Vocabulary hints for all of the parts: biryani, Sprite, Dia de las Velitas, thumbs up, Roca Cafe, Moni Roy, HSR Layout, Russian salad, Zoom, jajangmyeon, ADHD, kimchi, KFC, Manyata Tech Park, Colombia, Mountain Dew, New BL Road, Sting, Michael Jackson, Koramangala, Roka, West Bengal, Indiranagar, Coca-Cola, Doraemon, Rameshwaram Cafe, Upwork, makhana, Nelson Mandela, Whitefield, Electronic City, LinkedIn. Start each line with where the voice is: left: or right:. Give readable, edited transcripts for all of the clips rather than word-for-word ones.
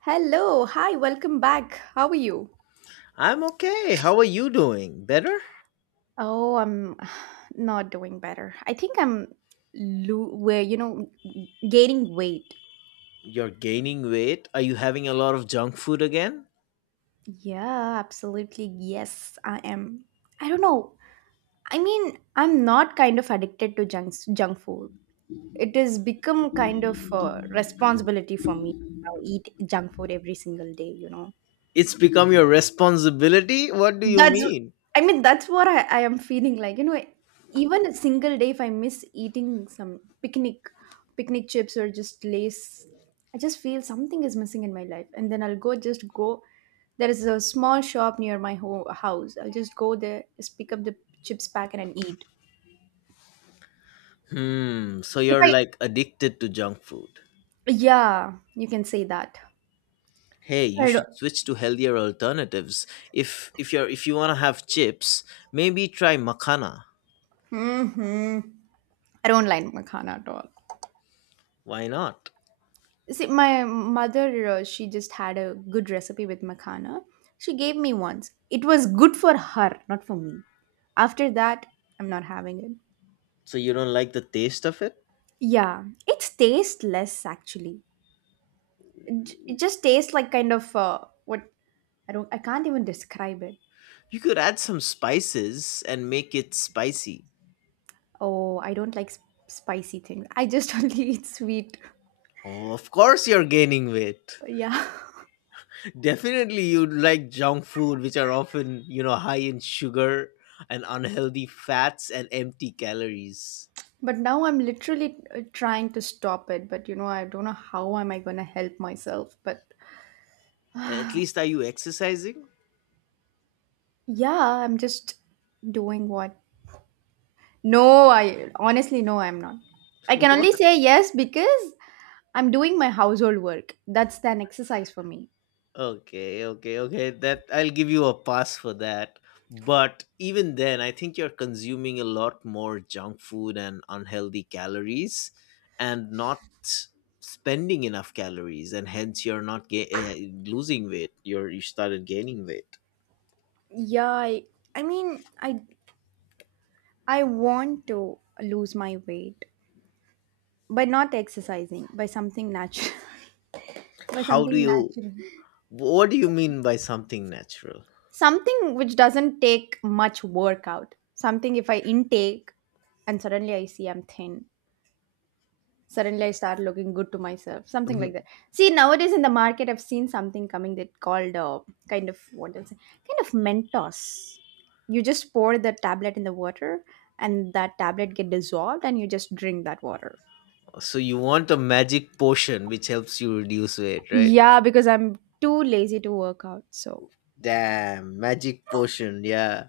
right: Hello, hi, welcome back. How are you?
left: I'm okay. How are you doing? Better?
right: Oh, I'm not doing better. I think I'm lo- where you know gaining weight.
left: You're gaining weight. Are you having a lot of junk food again?
right: Yeah, absolutely. Yes, I am. I don't know. I mean, I'm not kind of addicted to junk food. It has become kind of responsibility for me to now eat junk food every single day, you know.
left: It's become your responsibility? What do you
right: That's
left: mean?
right: I mean that's what I am feeling like. You know, even a single day if I miss eating some picnic chips or just lace, I just feel something is missing in my life. And then I'll go just go there is a small shop near my house. I'll just go there, just pick up the chips packet and eat.
left: Hmm, so
right: If
left: you're
right: I
left: like addicted to junk food.
right: yeah, you can say that.
left: Hey, you
right: I
left: should
right: don't
left: switch to healthier alternatives. If you want to have chips, maybe try makhana.
right: hmm, I don't like makhana at all.
left: Why not?
right: See, my mother, she just had a good recipe with makhana. She gave me once. It was good for her, not for me. After that, I'm not having it.
left: So you don't like the taste of it?
right: Yeah, it's tasteless actually. It just tastes like kind of what I don't. I can't even describe it.
left: You could add some spices and make it spicy.
right: Oh, I don't like spicy things. I just only eat sweet.
left: Oh, of course you're gaining weight.
right: Yeah,
left: Definitely, you'd like junk food, which are often high in sugar and unhealthy fats and empty calories.
right: but now I'm literally trying to stop it. But you know, I don't know how am I gonna help myself. But
left: At least, are you exercising?
right: yeah, I'm just doing what? No, I honestly no, I'm not. I can only say yes because I'm doing my household work. That's an exercise for me.
left: Okay, okay, okay. That I'll give you a pass for that. But even then, I think you're consuming a lot more junk food and unhealthy calories, and not spending enough calories, and hence you're not losing weight. You started gaining weight.
right: Yeah, I mean, I want to lose my weight by not exercising, by something natural, by
left: How do
right: something
left: you
right: natural,
left: What do you mean by something natural?
right: something which doesn't take much workout. Something if I intake and suddenly I see I'm thin. Suddenly I start looking good to myself, something like
left: Mhm.
right: that. See, nowadays in the market, I've seen something coming that called kind of what else? Kind of Mentos. You just pour the tablet in the water, and that tablet get dissolved, and you just drink that water.
left: So you want a magic potion which helps you reduce weight, right?
right: Yeah, because I'm too lazy to work out. So
left: Damn, magic potion, yeah.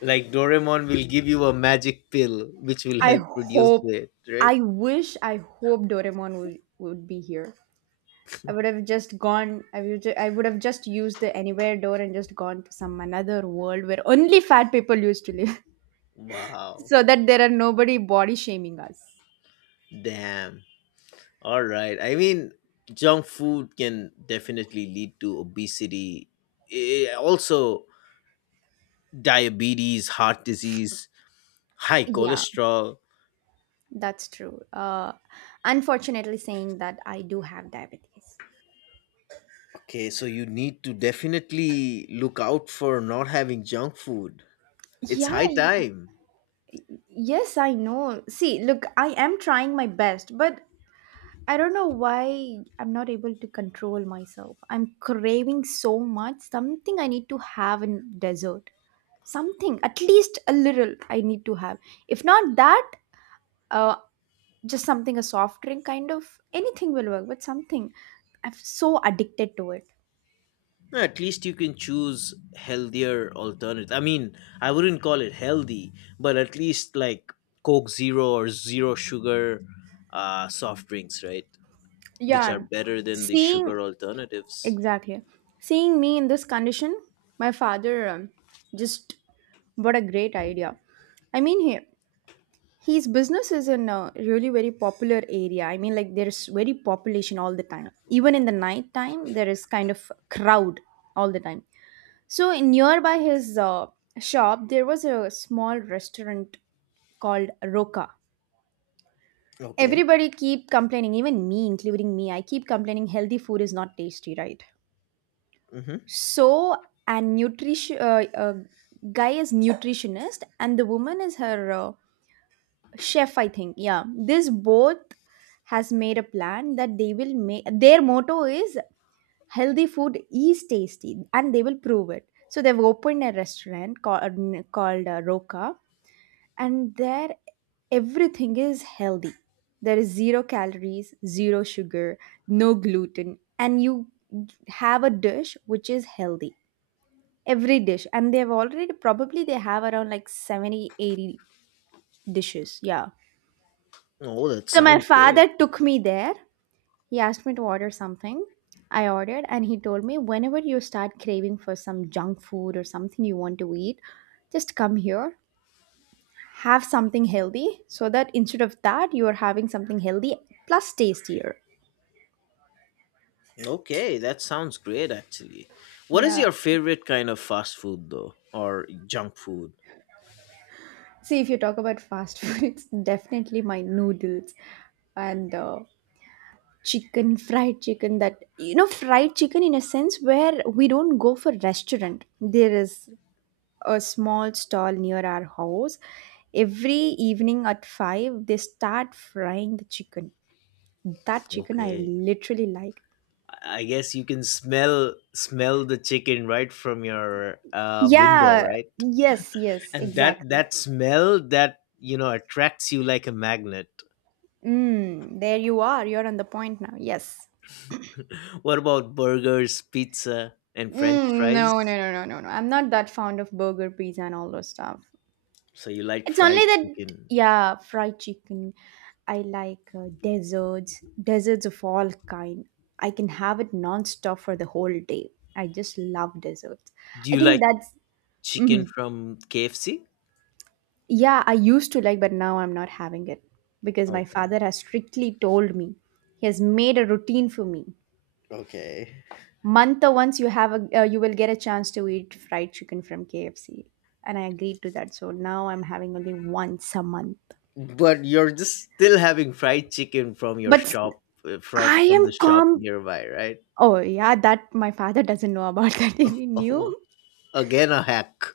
left: Like Doraemon will give you a magic pill which will
right: I
left: help reduce
right: hope,
left: weight, right?
right: I wish, I hope Doraemon would be here. I would have just gone. I would have just used the anywhere door and just gone to some another world where only fat people used to live,
left: Wow.
right: so that there are nobody body shaming us.
left: Damn. All right. I mean, junk food can definitely lead to obesity, also diabetes, heart disease, high
right: Yeah,
left: cholesterol.
right: that's true. Unfortunately, saying that I do have diabetes.
left: Okay, so you need to definitely look out for not having junk food.
right: Yeah,
left: It's high
right: I-
left: time.
right: yes, I know. See, look, I am trying my best, but I don't know why I'm not able to control myself. I'm craving so much. Something I need to have in dessert. Something, at least a little, I need to have. If not that, uh, just something a soft drink kind of anything will work, but something I'm so addicted to it.
left: No, at least you can choose healthier alternative. I mean, I wouldn't call it healthy, but at least like Coke Zero or zero sugar soft drinks, right? Which are
right: Yeah,
left: better than the
right: seeing
left: sugar alternatives.
right: exactly, seeing me in this condition, my father just what a great idea. I mean here, his business is in a really very popular area. I mean, like there's very population all the time, even in the night time there is kind of crowd all the time. So in nearby his shop, there was a small restaurant called Roka.
left: Okay.
right: Everybody keep complaining, even me, including me. I keep complaining healthy food is not tasty, right?
left: Mm-hmm.
right: So and nutrition guy is nutritionist and the woman is her chef, I think. Yeah, this both has made a plan that they will make. Their motto is healthy food is tasty and they will prove it, so they've opened a restaurant called Roka, and there everything is healthy. There is zero calories, zero sugar, no gluten, and you have a dish which is healthy, every dish. And they've already probably they have around like 70, 80 dishes, yeah.
left: Oh, that
right: So my
left: sounds great.
right: father took me there. He asked me to order something. I ordered, and he told me whenever you start craving for some junk food or something you want to eat, just come here, have something healthy, so that instead of that, you are having something healthy plus tastier.
left: Okay, that sounds great actually. What is
right: Yeah.
left: your favorite kind of fast food though, or junk food?
right: See, if you talk about fast food, it's definitely my noodles and fried chicken. That you know, fried chicken in a sense where we don't go for restaurant. There is a small stall near our house. Every evening at 5, they start frying the chicken. That chicken I
left: Okay.
right: literally like.
left: I guess you can smell the chicken right from your window,
right: Yeah,
left: right?
right: yes, yes,
left: And that
right: exactly.
left: that smell that attracts you like a magnet.
right: Mm, there you are. You're on the point now. Yes.
left: What about burgers, pizza, and French
right: Mm, no, no,
left: fries?
right: no, no, no, no. I'm not that fond of burger, pizza, and all those stuff.
left: So you like
right: It's only
left: fried
right: that,
left: chicken?
right: yeah, fried chicken. I like desserts, desserts of all kind. I can have it non-stop for the whole day. I just love desserts.
left: Do
right: I
left: you like
right: think that's
left: chicken
right: mhm.
left: from KFC?
right: Yeah. I used to like, but now I'm not having it because my
left: Okay,
right: father has strictly told me. He has made a routine for me.
left: okay.
right: Month or once you have a, you will get a chance to eat fried chicken from KFC, and I agreed to that. So now I'm having only once a month.
left: But you're just still having fried chicken from your
right: But
left: shop, uh, from
right: I
left: from
right: am
left: the shop
right: calm.
left: nearby, right?
right: Oh, yeah, that my father doesn't know about that if he knew.
left: Again a hack.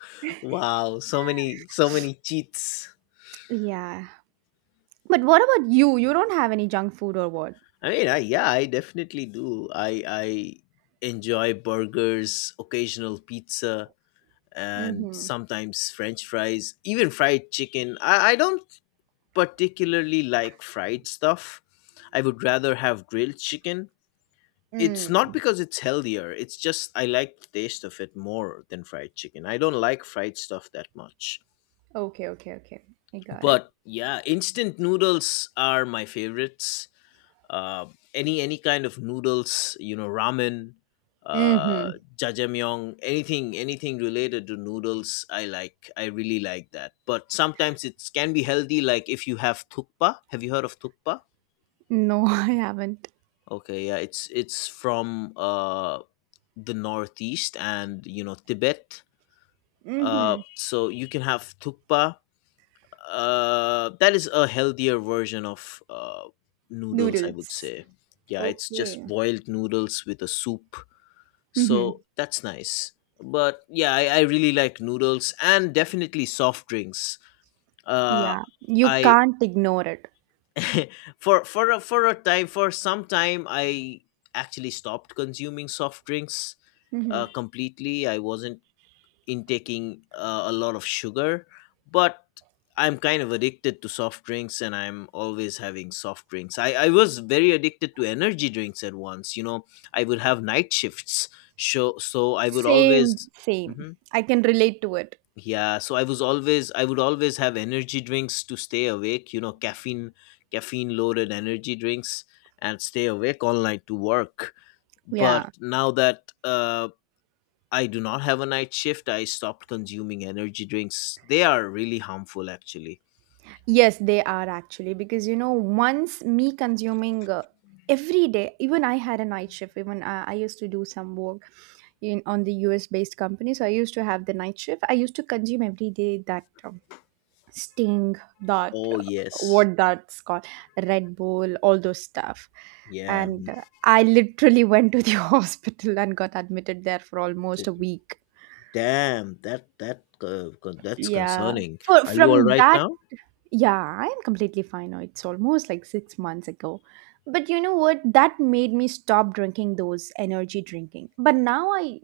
left: Wow, so many so many cheats.
right: Yeah. But what about you? You don't have any junk food or what?
left: I mean, I, yeah, I definitely do. I enjoy burgers, occasional pizza, and
right: Mm-hmm.
left: sometimes French fries, even fried chicken. I don't particularly like fried stuff. I would rather have grilled chicken. It's not
right: Mm.
left: because it's healthier. It's just I like the taste of it more than fried chicken. I don't like fried stuff that much.
right: Okay, okay, okay. I got it.
left: But, yeah, instant noodles are my favorites. Uh, any any kind of noodles, ramen, uh
right: Mm-hmm.
left: jajangmyeon, anything related to noodles. I really like that, but sometimes it can be healthy, like if you have thukpa. Have you heard of thukpa?
right: No, I haven't.
left: Okay, yeah, it's from the Northeast and Tibet.
right: Mm-hmm.
left: So you can have thukpa. That is a healthier version of noodles, I would
right: Noodles.
left: say. Yeah, it's just
right: Okay.
left: boiled noodles with a soup. So
right: Mm-hmm.
left: that's nice. But yeah, I really like noodles and definitely soft drinks. Uh,
right: Yeah. You
left: I
right: can't ignore it.
left: for a time for some time I actually stopped consuming soft drinks
right: Mm-hmm.
left: completely. I wasn't intaking a lot of sugar, but I'm kind of addicted to soft drinks and I'm always having soft drinks. I was very addicted to energy drinks at once, you know. I would have night shifts, so I would always
right: Same, same.
left: Mhm.
right: I can relate to it.
left: Yeah, so I would always have energy drinks to stay awake, caffeine loaded energy drinks, and stay awake all night to work. But
right: Yeah.
left: now that I do not have a night shift, I stopped consuming energy drinks. They are really harmful, actually.
right: Yes, they are actually because you know once me consuming every day, even I had a night shift. I used to do some work in on the US based company, so I used to have the night shift. I used to consume every day that Sting, that
left: Oh yes,
right: what that's called, Red Bull, all those stuff,
left: yeah.
right: and I literally went to the hospital and got admitted there for almost a
left: d-
right: week.
left: Damn, that's
right: Yeah,
left: concerning.
right: for
left: Are you all
right: from
left: right
right: that,
left: now?
right: yeah, I'm completely fine now. It's almost like 6 months ago. But you know what? That made me stop drinking those energy drinking. But now I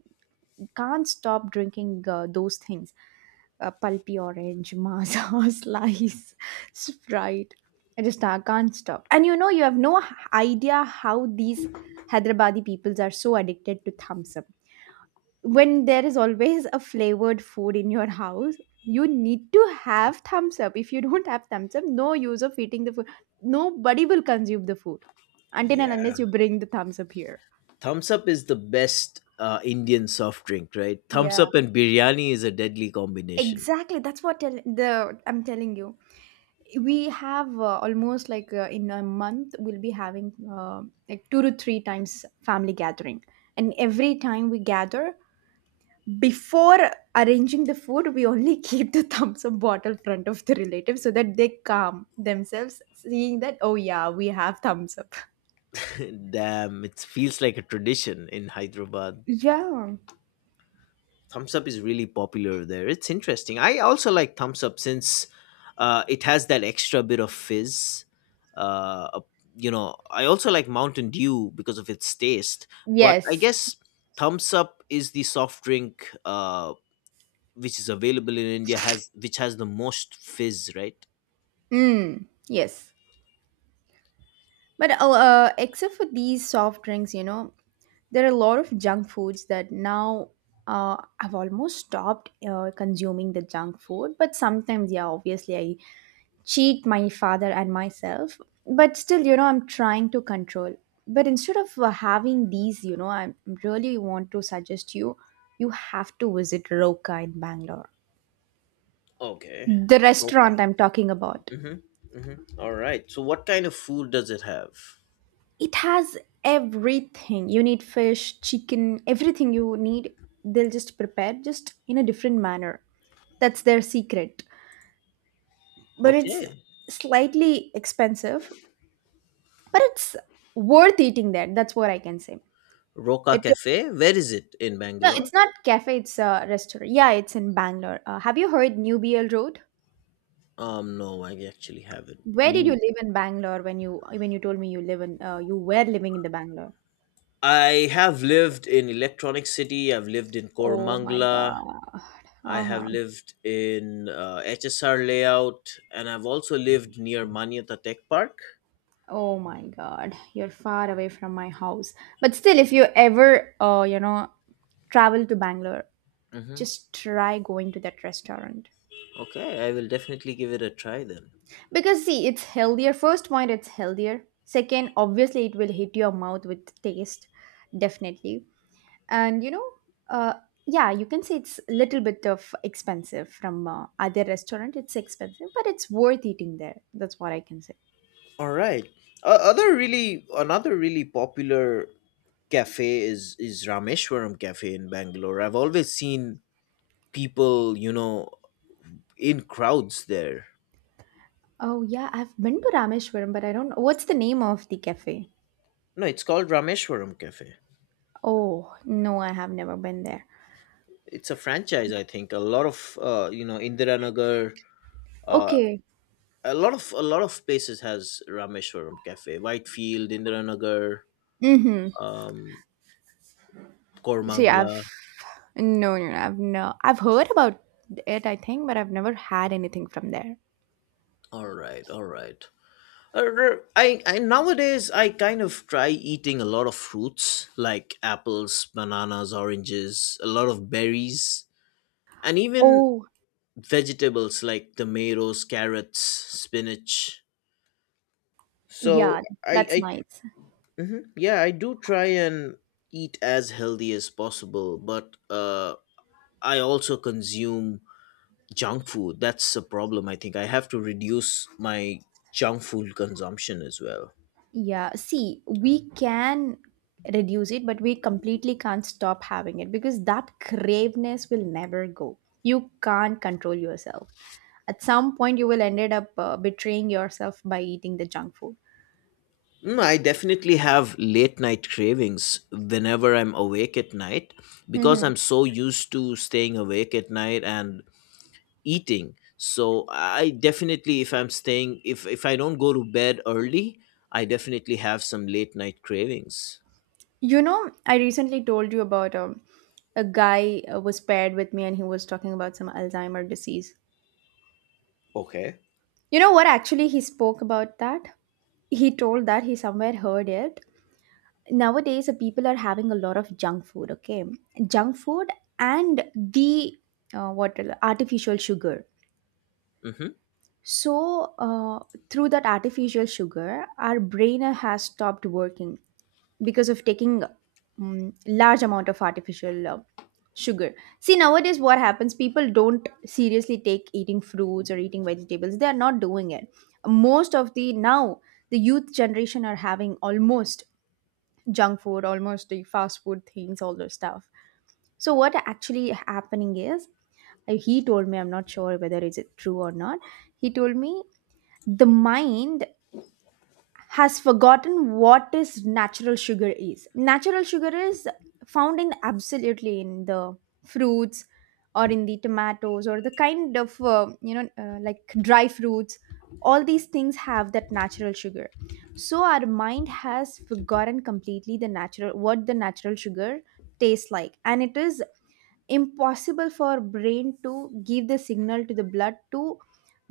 right: can't stop drinking those things. Pulpy orange, masa, slice, Sprite. I just can't stop. And you know, you have no h- idea how these Hyderabadi peoples are so addicted to thumbs up. When there is always a flavored food in your house, you need to have thumbs up. If you don't have thumbs up, no use of eating the food. Nobody will consume the food until and
left: Yeah.
right: unless you bring the thumbs up here.
left: Thumbs up is the best Indian soft drink, right? Thumbs
right: Yeah,
left: up and biryani is a deadly combination.
right: exactly, that's what tell- the I'm telling you, we have almost like, in a month we'll be having, uh, like two to three times family gathering, and every time we gather, before arranging the food, we only keep the thumbs up bottle front of the relatives so that they calm themselves seeing that, oh yeah, we have thumbs up.
left: Damn, it feels like a tradition in Hyderabad.
right: Yeah.
left: Thumbs up is really popular there. It's interesting. I also like Thumbs up since it has that extra bit of fizz. uh, a- I also like Mountain Dew because of its taste. But I
right: Yes.
left: guess Thumbs up is the soft drink which is available in India, has which has the most fizz, right?
right: Mm, yes, but except for these soft drinks, you know, there are a lot of junk foods that now, I've almost stopped consuming the junk food, but sometimes yeah, obviously I cheat my father and myself, but still you know I'm trying to control. But instead of having these, you know, I really want to suggest you, you have to visit Roka in Bangalore,
left: Okay.
right: the
left: Coca.
right: restaurant I'm talking about.
left: Mm-hmm. Mm-hmm. All right, so what kind of food does it have?
right: It has everything you need, fish, chicken, everything you need. They'll just prepare just in a different manner. That's their secret. But it's
left: Okay.
right: slightly expensive, but it's worth eating there, that's what I can say.
left: Roca
right: It
left: cafe, where is it in
right: No,
left: Bangalore?
right: it's not cafe, it's a restaurant. Yeah, it's in Bangalore. Have you heard New BL Road?
left: No, I actually haven't.
right: Where did you
left: New.
right: live in Bangalore when you told me you live in you were living in the Bangalore?
left: I have lived in Electronic City. I've lived in
right: Oh my
left: Koramangala.
right: God.
left: I have
right: Uh-huh.
left: lived in HSR Layout, and I've also lived near Manyata Tech Park.
right: Oh my God. You're far away from my house. But still, if you ever you know, travel to Bangalore,
left: Mm-hmm.
right: just try going to that restaurant.
left: Okay, I will definitely give it a try then.
right: Because see, it's healthier. First point, it's healthier. Second, obviously it will hit your mouth with taste, definitely. And you know, uh, yeah, you can say it's a little bit of expensive from other restaurant, it's expensive but it's worth eating there, that's what I can say.
left: All right. Another really popular cafe is Rameshwaram Cafe in Bangalore. I've always seen people in crowds there.
right: Oh yeah, I've been to Rameshwaram, but I don't know what's the name of the cafe.
left: No, it's called Rameshwaram Cafe.
right: Oh no, I have never been there.
left: It's a franchise, I think. A lot of Indiranagar, uh,
right: Okay.
left: a lot of places has Rameshwaram Cafe, Whitefield, Indiranagar,
right: Mm-hmm.
left: um
right: see
left: kormangla
right: I've no, no, no, I've, no, I've heard about it I think, but I've never had anything from there.
left: all right, all right. Uh, r- I, I nowadays I kind of try eating a lot of fruits, like apples, bananas, oranges, a lot of berries, and even
right: Oh
left: vegetables like tomatoes, carrots, spinach. So
right: yeah, that's
left: I
right: nice.
left: yeah, I do try and eat as healthy as possible, but I also consume junk food. That's a problem, I think. I have to reduce my junk food consumption as well.
right: Yeah, see, we can reduce it, but we completely can't stop having it because that craveness will never go. You can't control yourself. At some point, you will ended up betraying yourself by eating the junk food.
left: Mm, I definitely have late night cravings whenever I'm awake at night, because
right: Mhm.
left: I'm so used to staying awake at night and eating. So I definitely if I don't go to bed early, I definitely have some late night cravings.
right: You know, I recently told you about a guy was paired with me and he was talking about some Alzheimer disease.
left: Okay.
right: You know what? Actually, he spoke about that. He told that he somewhere heard it nowadays people are having a lot of junk food, okay, junk food and the what, artificial sugar.
left: Hmm.
right: So through that artificial sugar our brain has stopped working because of taking large amount of artificial sugar. See, nowadays what happens, people don't seriously take eating fruits or eating vegetables, they are not doing it. Most of the now, the youth generation are having almost junk food, almost the fast food things, all those stuff. So what actually happening is, he told me, I'm not sure whether is it true or not. He told me the mind has forgotten what is natural sugar is. Natural sugar is found in absolutely in the fruits or in the tomatoes or the kind of like dry fruits. All these things have that natural sugar. So our mind has forgotten completely the natural, what the natural sugar tastes like, and it is impossible for brain to give the signal to the blood to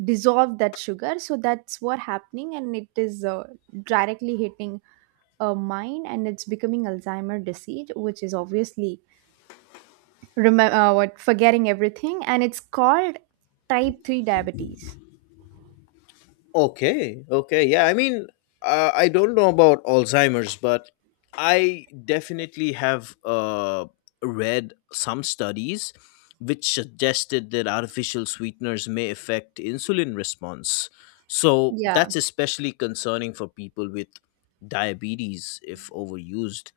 right: dissolve that sugar. So that's what happening, and it is directly hitting a mind and it's becoming Alzheimer disease, which is obviously, remember, what forgetting everything, and it's called type 3 diabetes.
left: Okay. Okay. Yeah. I mean, I don't know about Alzheimer's, but I definitely have read some studies which suggested that artificial sweeteners may affect insulin response. So
right: Yeah,
left: that's especially concerning for people with diabetes if overused.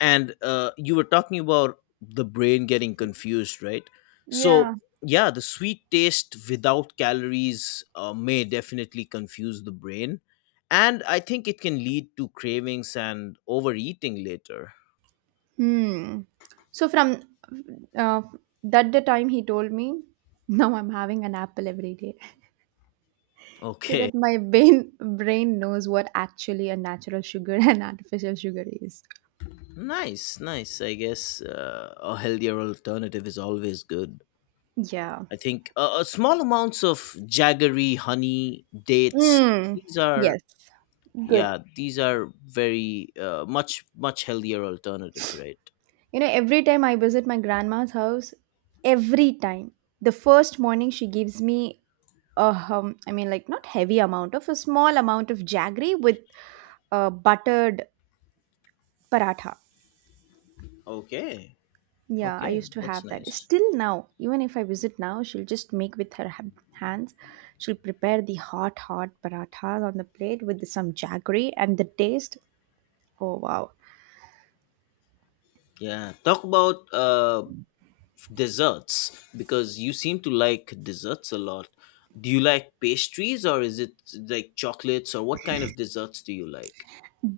left: And you were talking about the brain getting confused, right? So,
right: yeah.
left: yeah, the sweet taste without calories may definitely confuse the brain, and I think it can lead to cravings and overeating later.
right: Hmm. So from uh, that the time he told me, now I'm having an apple every day so
left: Okay.
right: that my brain knows what actually a natural sugar and artificial sugar is.
left: Nice, nice. I guess a healthier alternative is always good.
right: Yeah.
left: I think small amounts of jaggery, honey, dates,
right: Mm.
left: these are
right: Yes.
left: yeah, these are very much much healthier alternatives, right?
right: You know, every time I visit my grandma's house, every time the first morning she gives me a I mean, like not heavy amount of, a small amount of jaggery with buttered paratha.
left: Okay,
right: Yeah, I
left: okay,
right: used to
left: that's
right: have that.
left: nice.
right: Still now, even if I visit now, she'll just make with her hands. She'll prepare the hot, hot parathas on the plate with some jaggery, and the taste. Oh, wow.
left: Yeah, talk about desserts, because you seem to like desserts a lot. Do you like pastries, or is it like chocolates, or what kind of desserts do you like?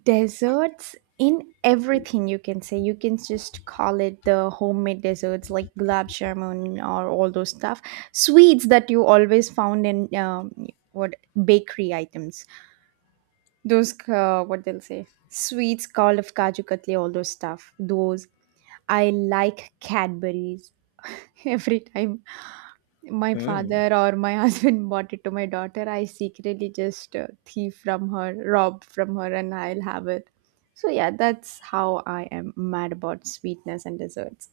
right: Desserts in everything, you can say. You can just call it the homemade desserts like gulab jamun or all those stuff. Sweets that you always found in, what bakery items. Those what they'll say sweets called of kaju katli, all those stuff. Those, I like Cadburys. Every time my
left: Hmm.
right: father or my husband bought it to my daughter, I secretly just thief from her, rob from her, and I'll have it. So yeah, that's how I am, mad about sweetness and desserts.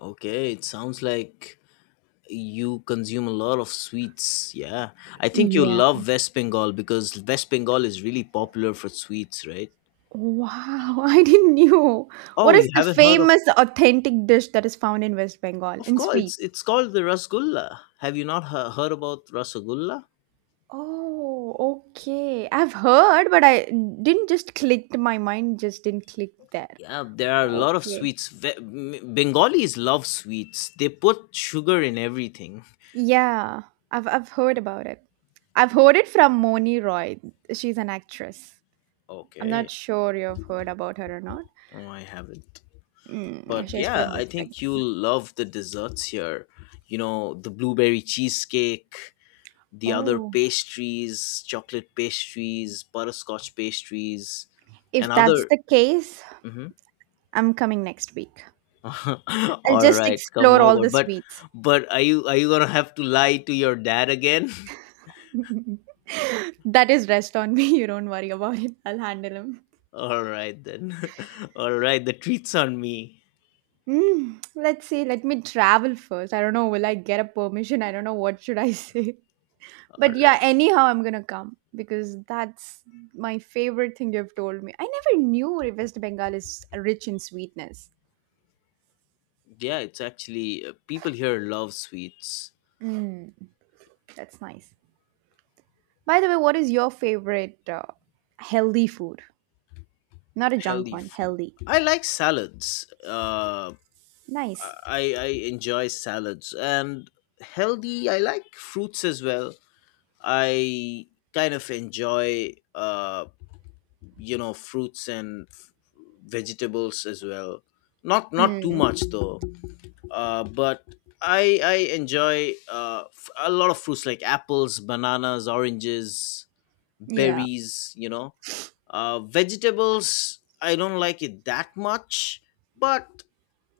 left: Okay, it sounds like you consume a lot of sweets. Yeah. I think you
right: Yeah,
left: love West Bengal, because West Bengal is really popular for sweets, right?
right: wow. I didn't know. What
left: Oh,
right: is
left: you
right: the
left: haven't heard
right: famous authentic dish that is found in West Bengal
left: of
right: in
left: course,
right: sweets?
left: it's called the rasgulla. Have you not heard about rasgulla?
right: Oh, okay. I've heard, but I didn't just clicked. My mind just didn't click there.
left: Yeah, there are a lot of
right: Okay.
left: sweets. Bengalis love sweets. They put sugar in everything.
right: Yeah, I've heard about it. I've heard it from Moni Roy. She's an actress. I'm not
left: Okay.
right: sure you've heard about her or not.
left: Oh, I haven't.
right: Mm,
left: But
right: she's
left: yeah,
right: from
left: I
right: West
left: think
right: Bengal.
left: you'll love the desserts here. You know, the blueberry cheesecake, the other
right: Oh,
left: pastries, chocolate pastries, butterscotch pastries, and
right: if that's
left: other.
right: the case,
left: Mhm.
right: I'm coming next week. I'll
left: All
right: just
left: right, come
right: explore all
left: over.
right: the sweets.
left: But are you gonna have to lie to your dad again?
right: That is rest on me. You don't worry about it. I'll handle them.
left: All right then. All right, the treats on me.
right: Mm, let's see, let me travel first. I don't know, will I get a permission? I don't know what should I say.
left: All
right: But yeah,
left: right.
right: anyhow, I'm gonna come because that's my favorite thing you've told me. I never knew West Bengal is rich in sweetness.
left: Yeah, it's actually people here love sweets.
right: Mm, that's nice. By the way, what is your favorite healthy food? Not a junk
left: Healthy
right: one,
left: food.
right: healthy.
left: I like salads. Uh,
right: Nice.
left: I I enjoy salads and healthy. I like fruits as well. I kind of enjoy fruits and vegetables as well, not too
right: Hmm.
left: much though. But I enjoy a lot of fruits like apples, bananas, oranges,
right: Yeah.
left: berries. Vegetables, I don't like it that much, but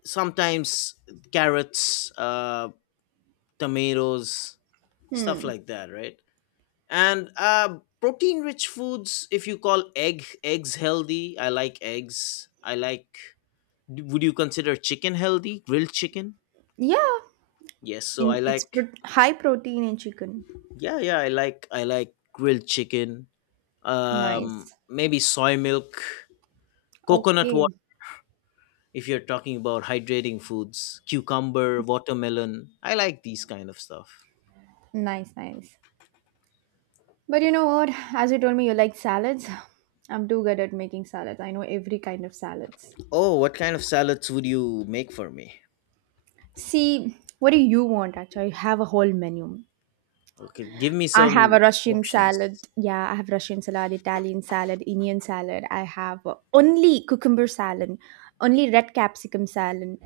left: sometimes carrots, tomatoes, stuff
right: Hmm.
left: like that, right? And protein rich foods, if you call eggs healthy, I like eggs I like Would you consider chicken healthy, grilled chicken?
right: Yeah.
left: Yes, so I
right: In, it's
left: like
right: high protein in chicken.
left: yeah, yeah, I like grilled chicken.
right: Nice.
left: Maybe soy milk, coconut
right: Okay.
left: water, if you're talking about hydrating foods, cucumber, watermelon, I like these kind of stuff.
right: Nice, nice. But you know what? As you told me you like salads, I'm too good at making salads. I know every kind of salads.
left: Oh, what kind of salads would you make for me?
right: See, what do you want actually? I have a whole menu.
left: Okay, give me
right: I
left: some
right: have a Russian
left: options.
right: salad. Yeah, I have Russian salad, Italian salad, Indian salad. I have only cucumber salad, only red capsicum salad.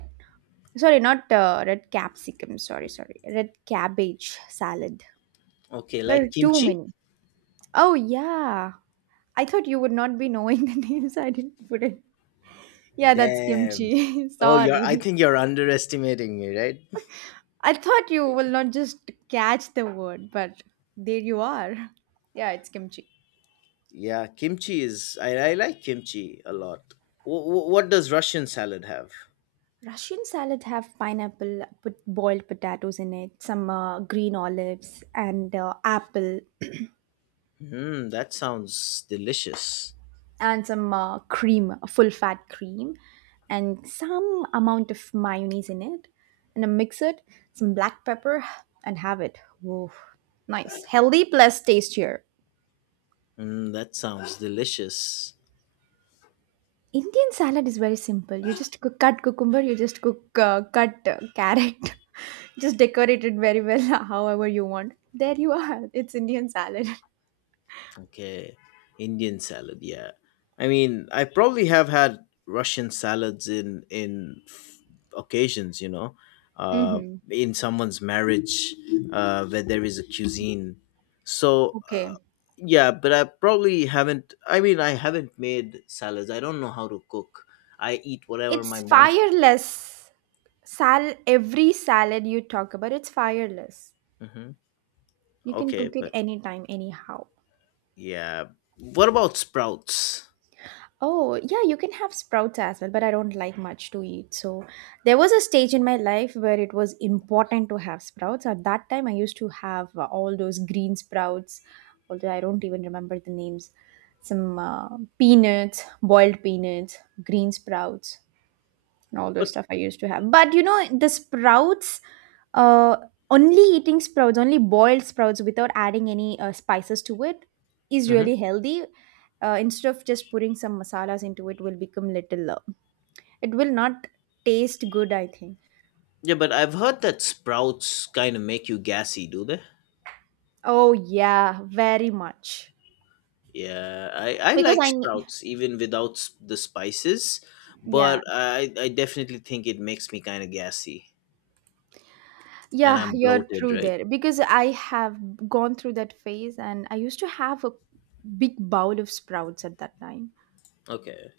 right: Sorry, not red capsicum. Sorry, sorry. Red cabbage salad.
left: Okay,
right: There
left: like
right: are too
left: kimchi?
right: many. Oh, yeah. I thought you would not be knowing the names. I didn't put it. Yeah, that's
left: Damn.
right: kimchi.
left: Oh, you're. I
right: Sorry.
left: think you're underestimating me, right?
right: I thought you will not just catch the word, but there you are. Yeah, it's kimchi.
left: Yeah, kimchi is. I like kimchi a lot. What does Russian salad have?
right: Russian salad have pineapple, put boiled potatoes in it, some green olives, and apple,
left: Mm, that sounds delicious.
right: and some cream, full fat cream, and some amount of mayonnaise in it, and I mix it, some black pepper, and have it. Whoa, nice, healthy plus tastier.
left: Mm, that sounds delicious.
right: Indian salad is very simple. You just cut cucumber, you just cut carrot, just decorate it very well, however you want. There you are. It's Indian salad.
left: Okay, Indian salad. Yeah, I mean, I probably have had Russian salads in occasions. You know, uh,
right: Mm-hmm.
left: in someone's marriage, where there is a cuisine. So
right: Okay.
left: yeah, but I probably haven't. I mean, I haven't made salads. I don't know how to cook. I eat whatever my
right: It's
left: mom's
right: fireless. Sal Every salad you talk about, it's fireless.
left: Hmm.
right: You can
left: Okay,
right: cook it
left: but
right: anytime, anyhow.
left: yeah, what about sprouts?
right: Oh, yeah, you can have sprouts as well, but I don't like much to eat. So there was a stage in my life where it was important to have sprouts. At that time, I used to have all those green sprouts, although I don't even remember the names. Some peanuts, boiled peanuts, green sprouts and all
left: But
right: those stuff I used to have. But you know, the sprouts, uh, only eating sprouts, only boiled sprouts without adding any spices to it is
left: Mhm.
right: really healthy. Instead of just putting some masalas into it, will become little. It will not taste good, I think.
left: Yeah, but I've heard that sprouts kind of make you gassy. Do they?
right: Oh yeah, very much.
left: Yeah, I
right: Because
left: like
right: I need.
left: sprouts even without the spices,
right: Yeah,
left: but I definitely think it makes me kind of gassy, and
right: yeah,
left: I'm
right: you're
left: bloated,
right: true
left: right?
right: there. Because I have gone through that phase, and I used to have a big bowl of sprouts at that time.
left: Okay.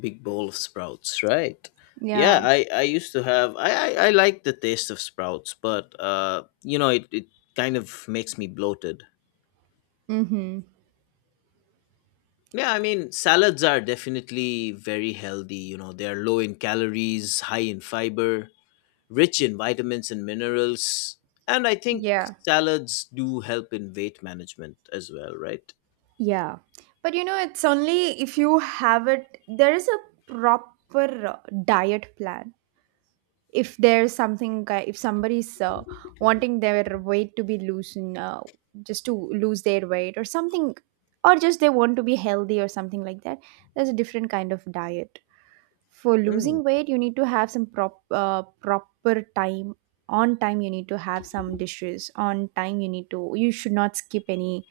left: Big bowl of sprouts, right? Yeah,
right: Yeah.
left: I used to have I like the taste of sprouts, but it kind of makes me bloated.
right: Mm-hmm.
left: Yeah, I mean, salads are definitely very healthy. They are low in calories, high in fiber, rich in vitamins and minerals, and I think
right: Yeah.
left: salads do help in weight management as well, right?
right: Yeah. But you know, it's only if you have it, there is a proper diet plan. If there's something, if somebody's wanting their weight to be loosened, just to lose their weight or something, or just they want to be healthy or something like that, there's a different kind of diet. For
left: Mm.
right: losing weight, you need to have some proper time, on time you need to have some dishes, on time you need to, you should not skip any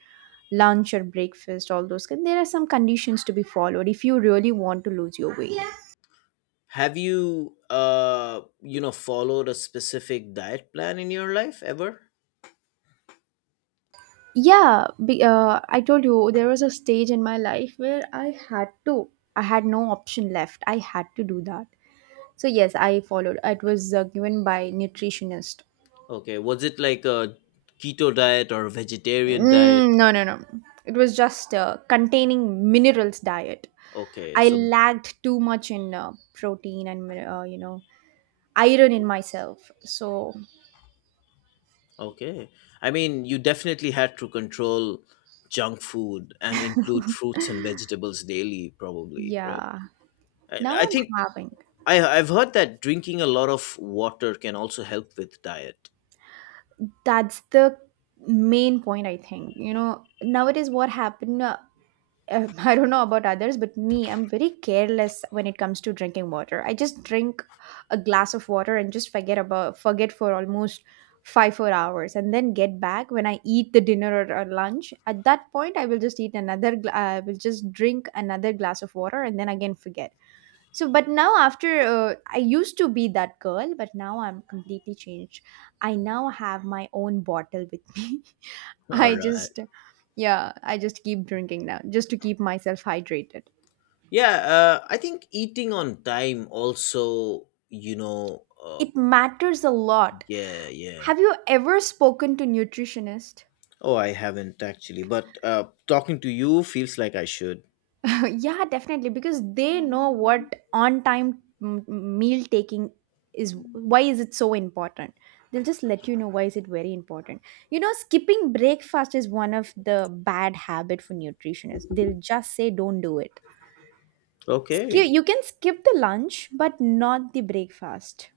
right: lunch or breakfast, all those, there are some conditions to be followed if you really want to lose your weight.
left: Have you you know followed a specific diet plan in your life ever?
right: Yeah, I told you there was a stage in my life where I had to I had no option left, I had to do that. So yes, I followed, it was given by nutritionist.
left: Okay, was it like a keto diet or a vegetarian diet?
right: Mm, no, no, no. It was just containing minerals diet.
left: Okay,
right: I
left: so
right: lacked too much in protein and you know, iron in myself. So
left: okay. I mean, you definitely had to control junk food and include fruits and vegetables daily, probably, right?
right: yeah,
left: I,
right: now
left: I
right: I'm
left: think
right: having.
left: I've heard that drinking a lot of water can also help with diet.
right: That's the main point I think. You know nowadays what happened? I don't know about others, but me, I'm very careless when it comes to drinking water. I just drink a glass of water and just forget for almost 5 4 hours, and then get back when I eat the dinner or lunch. At that point, I will just I will just drink another glass of water, and then again forget. So, but now after I used to be that girl, but now I'm completely changed. I now have my own bottle with me.
left: All
right: I
left: right.
right: just, yeah, I just keep drinking now just to keep myself hydrated.
left: Yeah, I think eating on time also,
right: It matters a lot.
left: yeah, yeah.
right: Have you ever spoken to nutritionist?
left: Oh, I haven't actually, but talking to you feels like I should.
right: Yeah, definitely because they know what on time meal taking is, why is it so important. They'll just let you know why is it very important. You know, skipping breakfast is one of the bad habit for nutritionists. They'll just say don't do it. Skip
left: Okay.
right: you can skip the lunch but not the breakfast.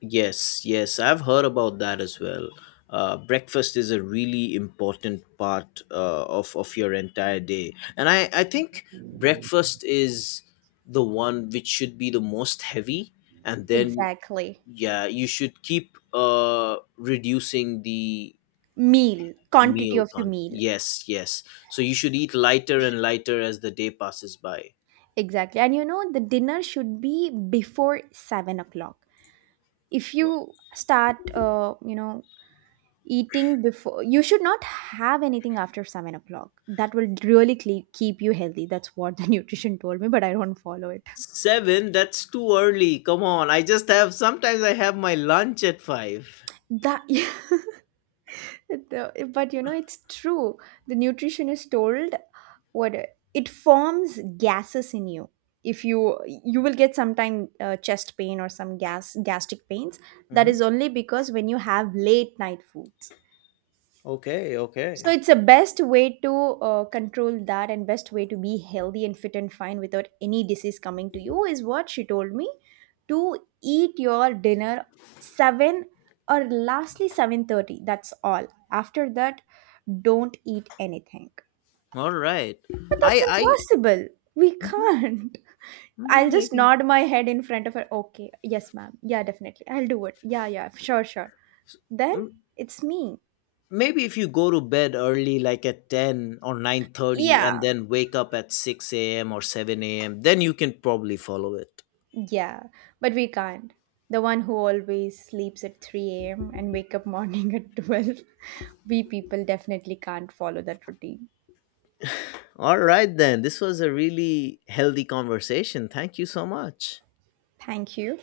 left: Yes, yes, I've heard about that as well. Breakfast is a really important part of your entire day, and I think breakfast is the one which should be the most heavy, and then
right: Exactly.
left: yeah, you should keep reducing the
right: Meal, quantity
left: meal
right: of the
left: count.
right: meal.
left: Yes, yes. So you should eat lighter and lighter as the day passes by.
right: Exactly. And you know, the dinner should be before 7 o'clock. If you start, eating before, you should not have anything after 7 o'clock. That will really cle keep you healthy. That's what the nutrition told me, but I don't follow it.
left: Seven? That's too early. Come on. I just have, sometimes I have my lunch at five.
right: That, but you know it's true, the nutritionist told what it forms gases in you, if you will get sometime chest pain or some gastric pains, that
left: Hmm.
right: is only because when you have late night foods.
left: Okay, okay.
right: So it's the best way to control that, and best way to be healthy and fit and fine without any disease coming to you is what she told me, to eat your dinner 7 or lastly 7:30, that's all. After that, don't eat anything.
left: All right.
right: But
left: I,
right: that's
left: I,
right: impossible, we
left: mhm,
right: can't.
left: mhm,
right: I'll just
left: maybe.
right: nod my head in front of her, okay, yes ma'am, yeah definitely I'll do it, yeah, yeah, sure, sure. Then,
left: Mm,
right: it's me.
left: maybe if you go to bed early, like at 10 or 9:30, and
right: Yeah.
left: then wake up at 6 a.m. or 7 a.m., then you can probably follow it.
right: Yeah, but we can't. The one who always sleeps at 3 a.m. and wake up morning at 12. We people definitely can't follow that routine.
left: All right, then. This was a really healthy conversation. Thank you so much.
right: Thank you.